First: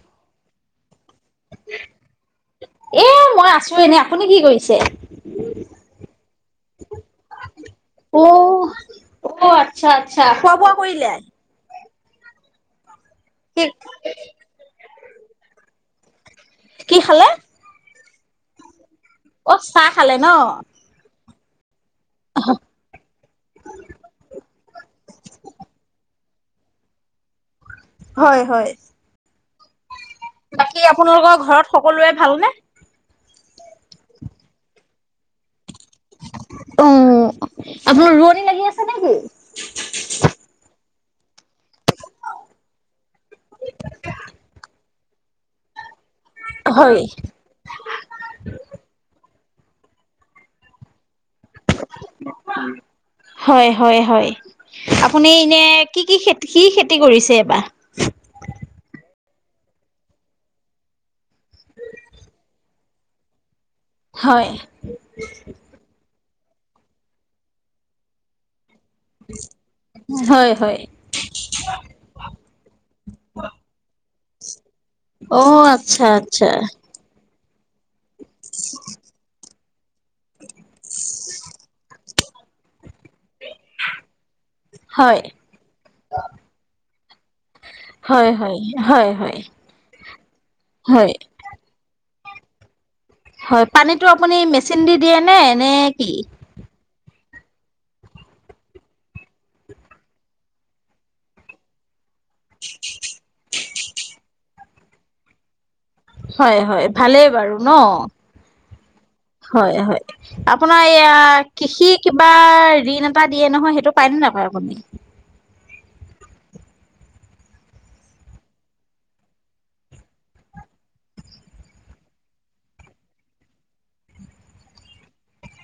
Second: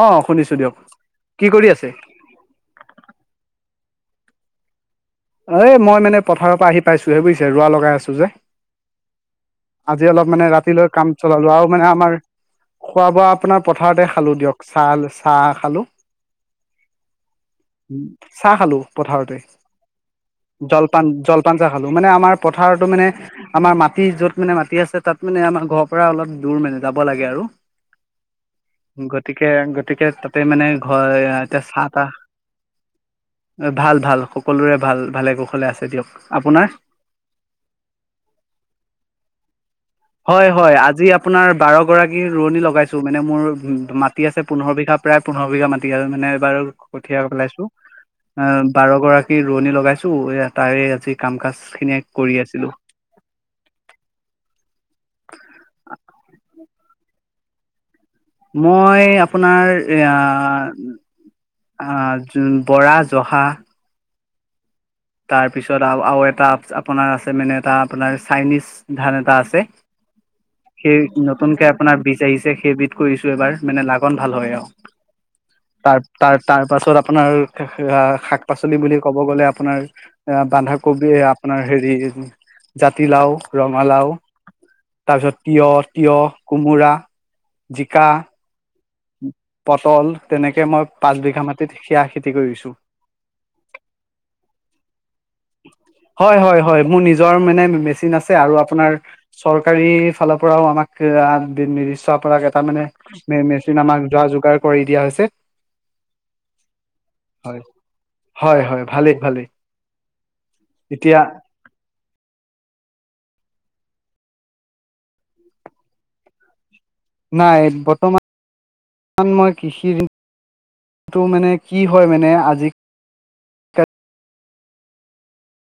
অ শুনিছো দিয়ক কি কৰি আছে এ মই আছো এনে আপুনি কি কৰিছে। এ মই মানে পথাৰৰ পৰা আহি পাইছো। হে বুজিছে ৰোৱা লগাই আছো অ যে অ আচ্ছা আজি আচ্ছা অলপ মানে খোৱা বোৱা ৰাতিলৈ কৰিলে? কাম চলালো আৰু মানে আমাৰ- খোৱা বোৱা কি আপোনাৰ পথাৰতে খালো দিয়ক চাহ, চাহ খালোঁ। কি খালে? উ চাহ খা, লো পথাৰতে- অ চাহ খালে ন! জলপান জলপান টা খালো মানে আমাৰ পথাৰতো মানে। আমাৰ মাটি য'ত মানে মাটি আছে তাত মানে আমাৰ ঘৰৰ পৰা অলপ দূৰ মানে যাব লাগে। আৰু হয় হয়। গতিকে গতিকে তাতে মানে বাকী ঘৰ আপোনালোকৰ এতিয়া ঘৰত চাহ সকলোৰে তাহ ভালনে? ভাল ভাল সকলোৰে ভাল ভালে কৌশলে আছে দিয়ক। আপোনাৰ অ আপোনাৰ ৰোৱনী লাগি আছে নেকি? হয় হয় আজি আপোনাৰ বাৰ গৰাকী ৰোৱনী, লগাইছো মানে মোৰ ম মাটি আছে পোন্ধৰ বিঘা প্ৰায় পোন্ধৰ বিঘা মাটি আছে মানে। বাৰ হয় কঠিয়া পেলাইছো অ বাৰগৰাকীৰ, ৰোৱনি লগাইছোঁ এই তাৰে আজি কাম কাজ খিনিয়ে কৰি আছিলোঁ। হয় হয় হয়। আপুনি এনে কি কি খেতি কি খেতি কৰিছে এইবাৰ মই আপোনাৰ এ অ বৰা জহা হয় তাৰপিছত আৰু আৰু এটা আপোনাৰ আছে মানে এটা আপোনাৰ চাইনিজ- ধান, এটা আছে। হয় হয়। সেই নতুনকে আপোনাৰ বীজ আহিছে সেইবিধ কৰিছো এবাৰ মানে লাগন ভাল হয়। আৰু- অ তাৰ আচ্ছা তাৰ আচ্ছা তাৰ পাছত আপোনাৰ শাক -পাচলি বুলি ক'ব গ'লে আপোনাৰ। বন্ধাকবি আপোনাৰ হেৰি জাতিলাও, ৰঙালাও, হয় তাৰপিছত তিঁয়হ, তিয়হ কোমোৰা, জিকা, হয় হয়। হয় হয় পটল তেনেকে মই হয় পাঁচ বিঘা মাটিত সেয়া খেতি কৰিছো। হয় পানীতটো আপুনি মেচিন দি দিয়ে নে নে কি? হয় হয় মোৰ নিজ নিযৰ মানে মেচিন আছে। আৰু আপোনাৰ- চৰকাৰী ফালৰ পৰাও আমাক নি চ পৰা- তাৰ মানে মেচিন আমাক যোৱা যোগাৰ কৰি দিয়া হৈছে। হয় হয় ভালেই বাৰু হয় ন। হয় হয় ভালেই ভালেই হয় হয় আপোনাৰ এয়া। এতিয়া কৃষি কিবা ঋণ এটা দিয়ে নহয়, সেইটো পায়নে নাপায় আপুনি? নাই, বৰ্তমান মই, কৃষিৰ এইটো মানে, কি হয়, মানে আজি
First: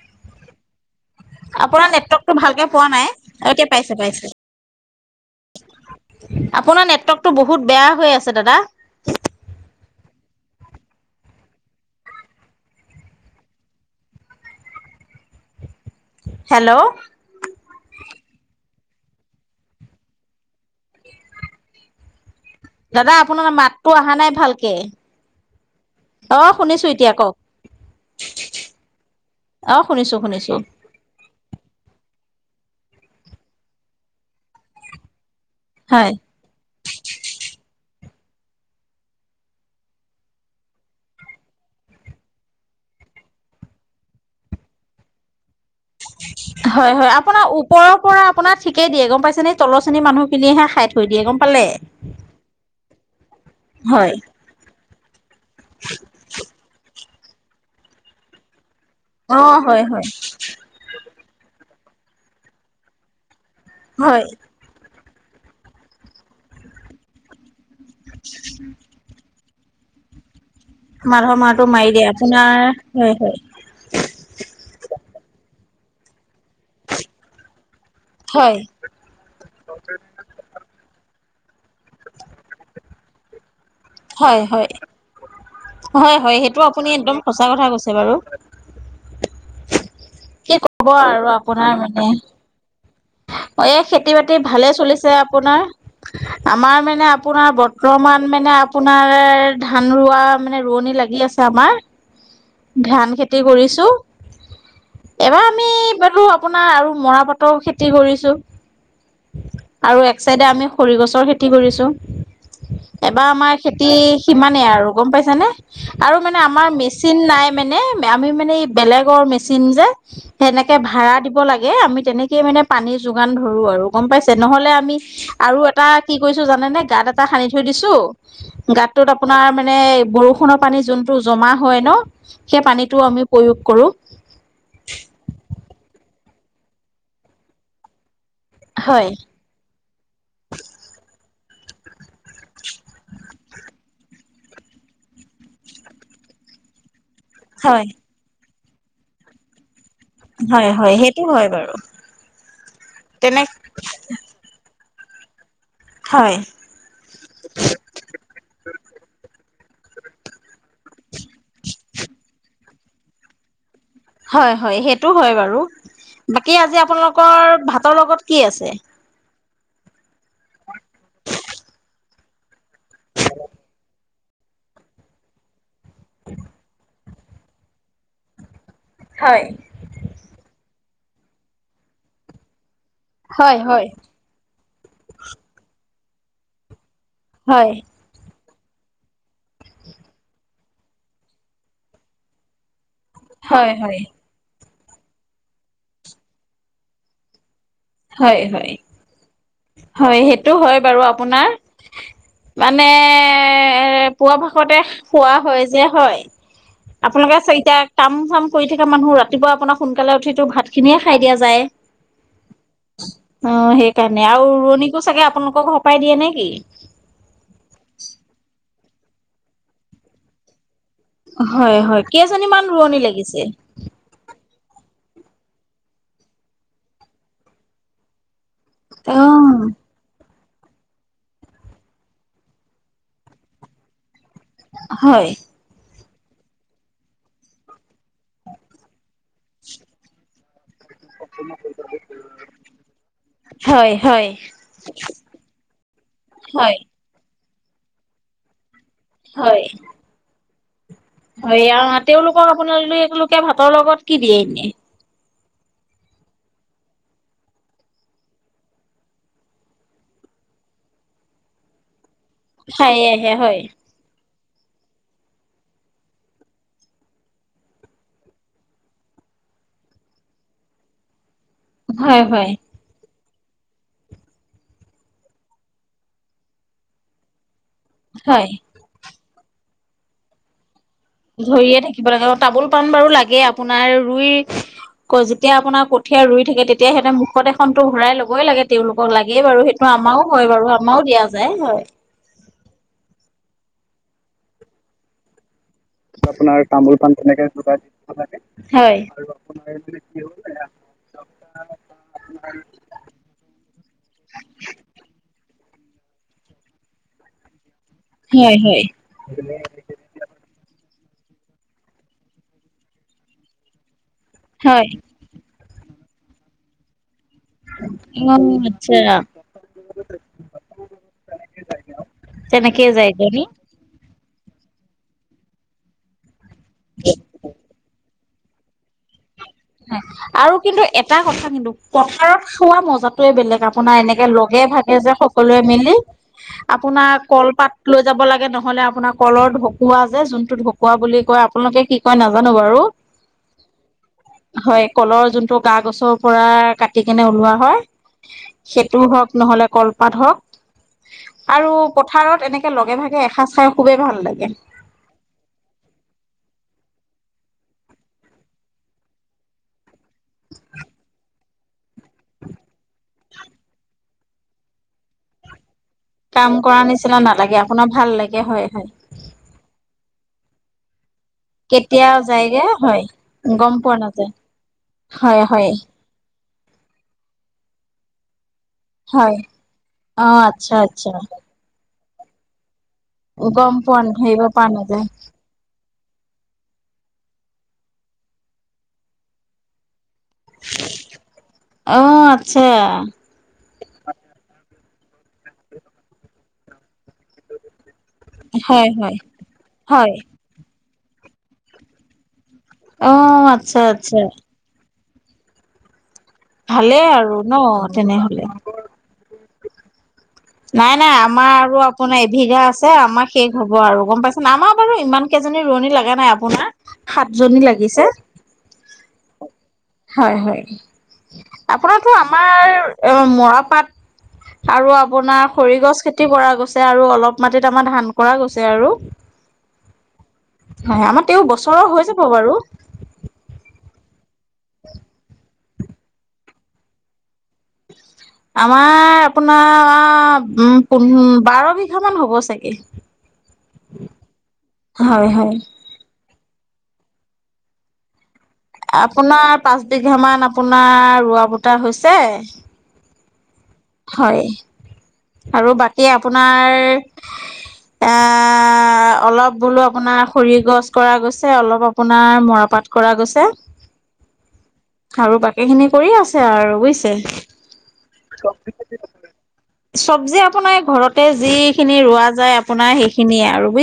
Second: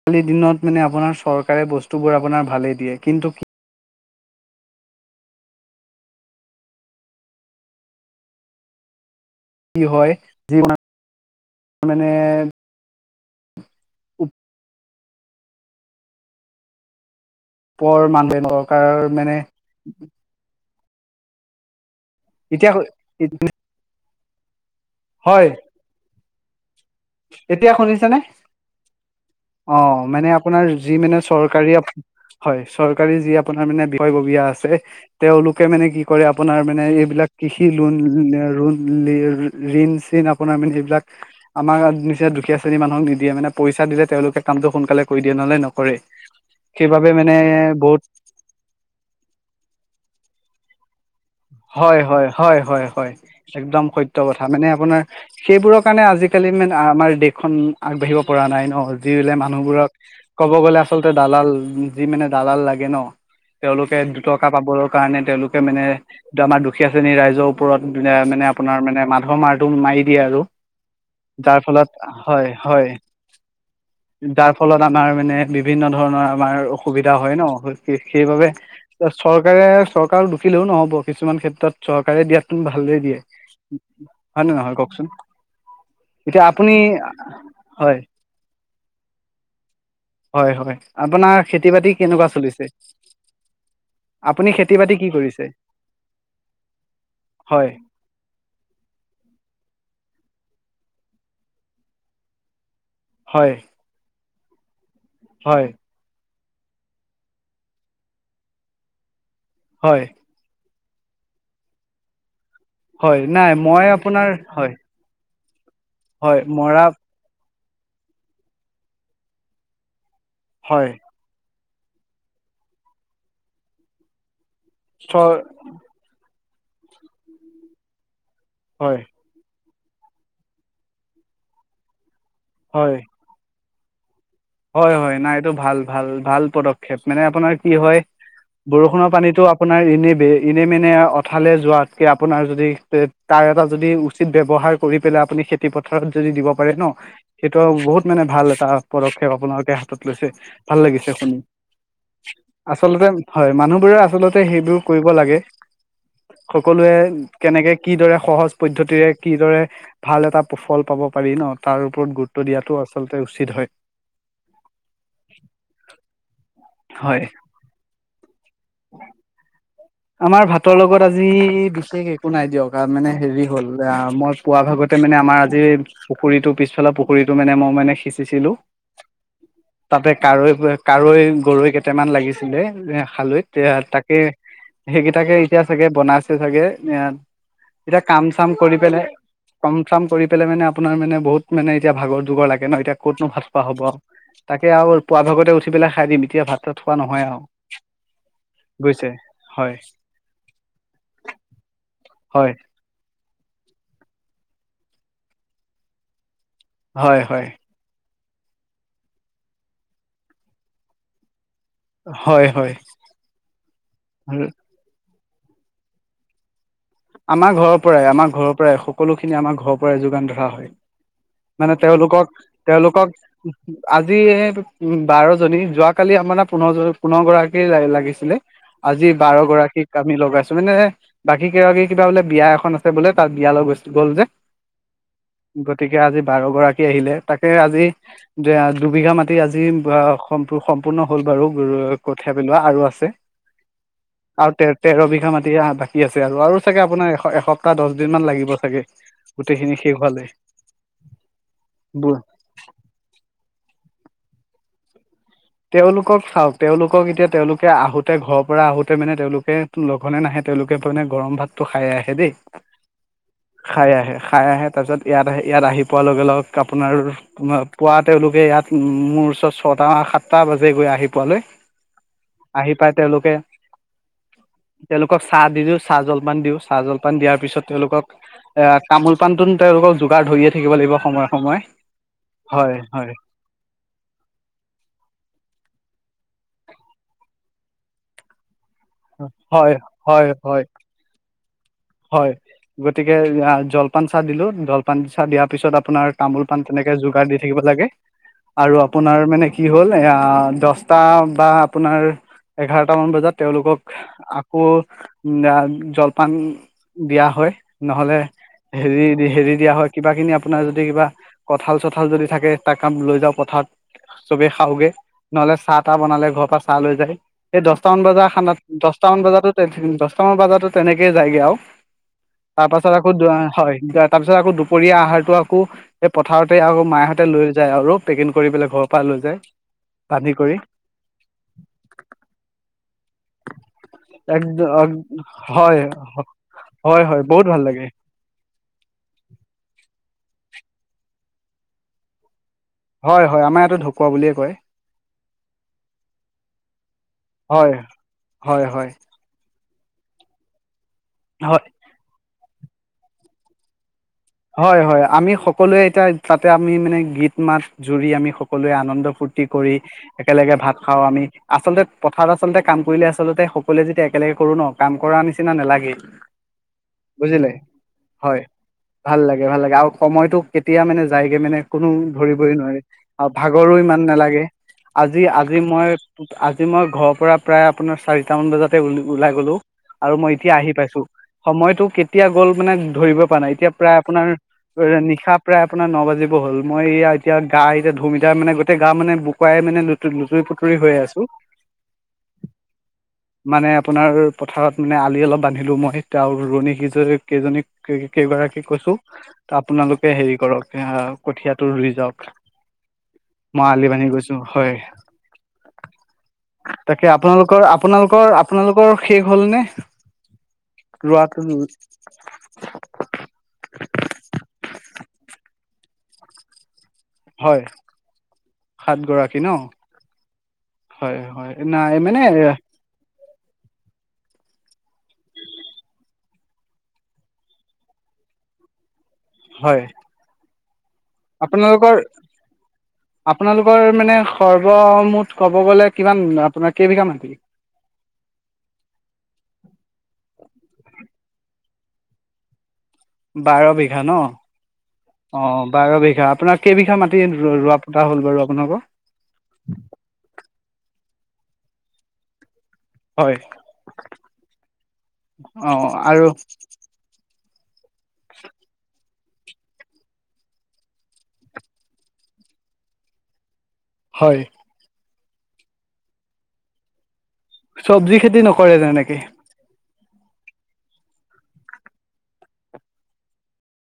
আ, কালিৰ দিনত মানে আপোনাৰ চৰকাৰে বস্তুবোৰ আপোনাৰ ভালে দিয়, কিন্তু অ, এতিয়া পাইছে, পাইছে। আপোনাৰ নেটৱৰ্কতটো বহুত বেয়া হৈ আছে, দাদা। কি হয়, যি ম, মানে [inaudible] হেল্ল, পৰ, মানুহে নকাৰ মানে এতিয়া দাদা আপোনাৰ মাতটো অহা নাই, ভালকে। হয়। অ, শুনিছো এ এতিয়া শুনিছে নে? অ, শুনিছো মানে শুনিছো আপোনাৰ যি মানে চৰকাৰী হয়, চৰকাৰী যি আপোনাৰ মানে বিষয়ববীয়া আছে তেওঁলোকে মানে কি হয় কৰে, আপোনাৰ মানে, এইবিলাক কৃষি লোন, [inaudible] ঋণ-চিণ আপোনাৰ মানে এইবিলাক। আমাক নিজে দুখীয়া শ্ৰেণী মানুহক নিদিয়ে মানে পইচা দিলে তেওঁলোকে কামতটো সোনকালে কৰি দিয়ে, নহ'লে নকৰে। হয়, সেইবাবে হয়, মানে আপোনাৰ ওপৰৰ বহুত পৰা আপোন ঠিকেই গম পাইছে নে তলৰ শ্ৰেণীৰ মানুহখিনিয়ে খাই থৈয় দিয়ে গম পালে হয়, হয়, হয়, হয়, হয়, একদম হয় সত্য কথা। আ, মানে আপোনাৰ সেইবোৰৰ কাৰণে আজিকালি দিনত মানে আমাৰ দেশখন আগবাঢ়িব পৰা নাই ন, দিলে অ হয় মানুহবোৰক হয় ক'ব গ'লে, আ তে, দালাল যি মানে দালাল লাগে ন, তেওঁলোকে হয় দুটকা পাব কাৰণে তেওঁলোকে মানে আমাৰ দুখীয়া শ্ৰেণীৰ ৰাইজৰ ওপৰত মানে, আপোনাৰ মানে, মাধ মাৰ মাৰি দিয়ে আৰু মাধৰ মাৰটো যাৰ মাৰি দিয়ে ফলত হয়, আপোনাৰ হয়। যাৰ ফলত আমাৰ মানে বিভিন্ন ধৰণৰ আমাৰ অসুবিধা হয় ন, সেইবাবে হয়, চৰকাৰে, চৰকাৰক দুখিলেও নহ'ব। কিছুমান ক্ষেত্ৰত চৰকাৰে দিয়াতোন ভালদৰে দিয়ে, হয় নে নহয় কওঁকচোন। হয়, হয়, সেইটো আপুনি একদম সঁচা কথা কৈছে হয় বাৰু। হয় কি হয় ক'ব আৰু খেতি আপোনাৰ বাতি মানে। কেনেকুৱা চলিছে এই খেতি-বাতি আপুনি ভালে খেতি বাতি কি চলিছে কৰিছে আপোনাৰ, আমাৰ মানে আপোনাৰ হয় বৰ প্ৰমাণ মানে আপোনাৰ ধান ৰোৱা মানে ৰোৱনী লাগি আছে আমাৰ। ধান খেতি হয় কৰিছো। হয়। এইবাতো আপোনাৰ আৰু মৰাপাতৰ খেতি কৰিছো আৰু হয় এক চাইডে আমি খৰিগছৰ খেতি কৰিছোঁ, হয় এবাৰ নাই আমাৰ মই খেতি আপোনাৰ সিমানেই হয় আৰু। গম পাইছেনে, আৰু মানে হয় আমাৰ মৰা মে চিন, নাই মানে আমি মানে বেলেগৰ মেচিন যে, সেনেকে হয় ভাড়া দিব লাগ এই, আমি তেনেকয়ে মানে পানী যোগান ধৰো আৰু গম পাইছে, নহ'লে আমি চ আৰু এটা কি কৰিছো জানে নে, গাঁত এটা সানি থৈ দিছো হয় গাতটোত আপোনাৰ মানে বৰষুণৰ পানী যোনটো জমা হয় ন, সেই হয় পানীটোও আমি প্ৰয়োগ কৰো। হয়, হয়, নাই এইটো ভাল, ভাল, ভাল, পদক্ষেপ মানে আপোনাৰ কি হয় হয় বৰষুণৰ পানীতটো আপোনাৰ এনে ব, এনে মেনে অঠালে যোৱাতকৈ আপোনাৰ যদি তাৰ এটা যদি উচ্চিত ব্যৱহাৰ কৰি পেলাই আপুনি খেতি পথাৰত যদি দিব পাৰে ন সেইটো আৰু হয় বহুত মানে ভাল এটা পদক্ষেপ আপোনালোকে লৈছে হয় ভাল হয় লাগিছে সেইটো শুনি, হয় বাৰু আচলতে তেনে হয় মানুহবোৰে আচল তে সেইবোৰ কৰিব লাগে। হয় সকলোৱে কেনেকে কিদৰে সহজ পদ্ধতিৰে কিদৰে ভাল এটা ফল পাব পাৰি ন তাৰ ওপৰত গুৰুত্ব দিয়াটো আচলতে উচিত হয়। হয় হয় সেইটো হয় বাৰু, বাকী আজি হয় আপোনালোকৰ ভাতৰ লগত কি আছে? আমাৰ ভাতৰ লগত আজি বিশেষ একো নাই দিয়ক মানে হেৰি হ'ল মই পোৱা ভাগতে মানে আমাৰ আজি পুখুৰীটো পিছফালৰ পুখুৰীটো মানে মই মানে সিঁচিছিলো। হয়। তাতে কাৱৈ কাৱৈ গৰৈ কেইটামান লাগিছিলে হয় খালৈত এ হয় তাকে সেইকেইটাকে এতিয়া চাগে বনাইছে চাগে। হয়। এতিয়া কাম চাম কৰি পেলাই কাম চাম কৰি পেলাই মানে আপোনাৰ মানে বহুত মানে এতিয়া ভাগৰ যুগৰ লাগে ন এতিয়া ক'তনো ভাত খোৱা হয় হ'ব হয় তাকে আৰু পুৱা ভাগতে উঠি পেলাই খাই দিম এতিয়া ভাত চাত খোৱা নহয় আৰু। হয় হয়। বুজিছে [inaudible] হয় সেইটো হয় বাৰু। আপোনাৰ? হয় মানে পুৱা ভাগতে খোৱা হয় যে হয়। হয় আপোনালোকে হয় ছয়টা কাম চাম কৰি থাকা মানুহ ৰাতিপুৱা আপোনাৰ সোনকালে উঠিটো ভাত খিনিয়ে খাই দিয়া যায়। হয় হয়। অঁ সেইকাৰণে, আৰু ৰুৱনীকো চাগে আপোনালোকৰ ঘৰ পৰাই দিয়ে নে কি? আমাৰ ঘৰৰ পৰাই আম ঘৰৰ পৰাই সকলোখিনি আমাৰ ঘৰৰ পৰাই যোগান ধৰা হয়। মানে হয় হয় তেওঁলোকক, কেইজনীমান ৰোৱনী তেওঁলোকক লাগিছে আজি এ বাৰজনী যোৱাকালি আমাৰ পোন্ধৰ পোন্ধৰ গৰাকীয়ে লাগিছিলে। আজি অ বাৰ গৰাকীক আমি লগাইছো মানে বাকী কেইগৰাকী কিবা বোলে বিয়া এখন আছে বোলে তাত বিয়ালৈ গৈছিল গ'ল যে। হয়। গতিকে আজি বাৰ গৰাকী আহিলে তাকে আজি দুবিঘা মাটি আজি অহহ' সম্প সম্পূৰ্ণ হ'ল বাৰু কঠিয়া পেলোৱা আৰু আছে। হয় হয়। আৰু তেৰ তেৰ বিঘা মাটি বাকী আছে আৰু। আৰু হয় চাগে আপোনাৰ এ এসপ্তাহ দহ দিন মান লাগিব চাগে হয় গোটেইখিনি শেষ হোৱালে। হয় এয়া তেওঁলোকক আপোনালোকে ভাতৰ লগত কি দিয়ে এনে? তেওঁলোকক চাওক তেওঁলোকক এতিয়া তেওঁলোকে আহোতে ঘৰৰ পৰা আহোতে মানে তেওঁলোকে লঘোনে নাহে তেওঁলোকে মানে গৰম ভাতটো খাই আহে দেই। খাই আহে হয়। খাই আহে খাই আহে তাৰপিছত ইয়াত আহি ইয়াত আহি পোৱাৰ লগে লগে আপোনাৰ তোমাৰ পুৱা তেওঁলোকে ইয়াত মোৰ ওচৰত ছটা সাতটা বাজে গৈ আহি পোৱালৈ। হয় হয়। আহি পায় তেওঁলোকে তেওঁলোকক চাহ দি দিওঁ চাহ জলপান দিওঁ চাহ জলপান দিয়াৰ পিছত তেওঁলোকক হয়। এ তামোল পাণটোন তেওঁলোকক যোগাৰ ধৰিয়ে- থাকিব লাগিব সময়ত। ধৰিয়ে থাকিব লাগে অ তামোল পাণ বাৰু লাগে আপোনাৰ ৰুই - যেতিয়া আপোনাৰ কঠীয়া ৰুই থাকে তেতিয়া সিহঁতে মুখ এখনটো ভৰাই লবই লাগে। তেওঁলোকক লাগেই বাৰু সেইটো আমাৰও হয় বাৰু আমাৰও দিয়া যায় হয়। হয় গতিকে জলপান চাহ দিলো জলপান চাহ দিয়াৰ পিছত আ- আপোনাৰ তামোল পাণ তেনেকে যোগাৰ দি থাকিব লাগে আৰু হয় আপোনাৰ মানে কি হ'ল এ দহ- দহটা বা আপোনাৰ - [unintelligible] দহটামান বজাত তেওঁলোকক আকৌ অ জলপান দিয়া হয়। নহ'লে হয় হয় হেৰি হেৰি দিয়া হয়। কিবা খিনি আপোনাৰ যদি কিবা কঁঠাল চঠাল যদি থাকে তাক কাম লৈ যাওঁ পথাৰত। চবে হয় খাওগে, নহলে চাহ তাহ বনালে ঘৰৰ পৰা চাহ লৈ যায়। এই দহটামান বজাৰ অ খানাত আচ্ছা দহটামান বজাতো দহটামান বজাতো তেনেকেইে যায়গে আও তাৰ তেনেকেই পাছত আকৌ যায়গৈ নি হয়। তাৰ পিছত আকৌ দুপৰীয়া আহাৰটো আকৌ সেই পথাৰতে আকৌ মাহঁতে লৈ যায় আৰু পেকিং কৰি পেলাই ঘৰ - পা লৈ যায়। বান্ধি আৰু কৰি কিন্তু এটা কথা কিন্তু পথাৰত খোৱা মজাটোয়ে বেলেগ আ- আপোনাৰ এনেকে এক লগে ভাগে যে সকলোৱে হয় মিলি হয় আপোনাৰ হয় বহুত ভাল লাগে কলপাত লৈ- যাব লাগে নহলে আপোনাৰ কলৰ ঢকুৱা যে যোনটো ঢকুৱা বুলি কয় আপোনালোকে কি কয় নাজানো বাৰু। হয় হয় আমাৰ ইটা ঢকুৱা বুলিয়েই - হয় কলৰ যোনটো গা গছৰ পৰা কাটি কেনে ওলোৱা হয়। হয় হয় সেইটোও হওক নহ'লে কল - পাত হ‌ওক হয় আৰু পথাৰত এনেকে লগে ভাগে এসাঁজ খাই খুবেই ভাল লাগে। হয় হয় আমি সকলোৱে এতিয়া তাতে আমি মানে গীত মাত - জুৰি আমি সকলোৱে আনন্দ ফূৰ্তি কৰি একেলগে ভাত খাওঁ আমি, আচলতে - পথাৰত আচলতে কাম কৰিলে আচলতে সকলোৱে যেতিয়া একেলগে কৰো ন কাম কৰাৰ নিচিনা নেলাগেই। কাম কৰা নিচিনা নালাগে আপোনাৰ ভাল লাগে হয় হয়। ভাল লাগে ভাল লাগে আৰু সময়টো কেতিয়া মানে - যায়গে মানে কোনো কেতিয়া ধৰিবই যায়গে নোৱাৰে হয় আৰু ভাগৰো গম পোৱা ইমান নাযায় নেলাগে। আজি হয় আজি হয় মই আজি মই ঘৰৰ পৰা প্ৰায় - আপোনাৰ চাৰিট মান বজাতে ও ওলাই হয় গলো আৰু অ মই এতিয়া আহি আচ্ছা পাইছো। আচ্ছা সময়টো কেতিয়া গ'ল মানে ধৰিব পৰা নাই এতিয়া গম প্ৰায় পোৱা আপোনাৰ ধৰিব পৰা নাযায় - নিশা প্ৰায় আপোনাৰ ন বাজিব হ'ল, মই এইয়া এতিয়া গা এতিয়া ধুম এতিয়া মানে গোটেই গা মানে বুকুৱাই মানে লু - লুতুৰি পুটুৰি হৈ আছো। অ আচ্ছা মানে আপোনাৰ পথাৰত মানে আলি অলপ বান্ধিলো মই, এতিয়া আও ৰুৱনি সেইজনীক কেইজনীক - কেই কেইগৰা - হয় কৈছো হয় আপোনালোকে হয় হেৰি কৰক কঠিয়াটো ৰুই যাওক। অ মই আচ্ছা আলি বান্ধি আচ্ছা গৈছো হয়। ভালেই তাকে আৰু ন আপোনালোকৰ আপোনালোকৰ তেনেহলে আপোনালোকৰ শেষ হ'ল নে? নাই নাই ৰোৱাটো আমাৰ আৰু - আপোনাৰ এবিঘা আছে আমাৰ শেষ হ'ব আৰু গম পাইছা নাই। আমাৰ বাৰু ইমান কেইজনী ৰোৱনী লগা নাই আপোনাৰ - হয় সাতজনী লাগিছে। সাত গৰাকী ন? হয় হয়। হয় হয় নাই আপোনাৰতো মানে আমাৰ এ মৰাপাট - আৰু আপোনাৰ হৰি গছ খেতি কৰা গৈছে আৰু অলপ মাটিত আমাৰ ধান কৰা গৈছে আৰু। হয় হয় আমাত আপোনালোকৰ আপোনালোকৰ মানে সৰ্বমুঠ কব- ক'ব গ'লে কিমান আপোনাৰ কেইবিঘা মাটি? আমাৰ আপোনাৰ উম পোন বাৰ বিঘা মান হ'ব চাগে বাৰ বিঘা ন হয় হয় অ বাৰ বিঘা আপোনাক কেইবিঘা মাটি ৰোৱা পোতা হ'ল বাৰু আপোনালোকৰ আপোনাৰ পাঁচ বিঘামান আপোনাৰ ৰোৱা পোটা হৈছে। হয় হয় অ আৰু বাকী আৰু আপোনাৰ এ আ অলপ বোলো আপোনাৰ সৰি গছ কৰা গৈছে, অলপ আপোনাৰ মৰাপাত কৰা গৈছে হয় আৰু বাকিখিনি কৰি আছে আৰু বুইছে। চবজি খেতি নকৰে তেনেকে চবজি আপোনাৰ ঘৰতে যিখিনি ৰোৱা যায় আপোনাৰ সেইখিনিয়ে আৰু বুই-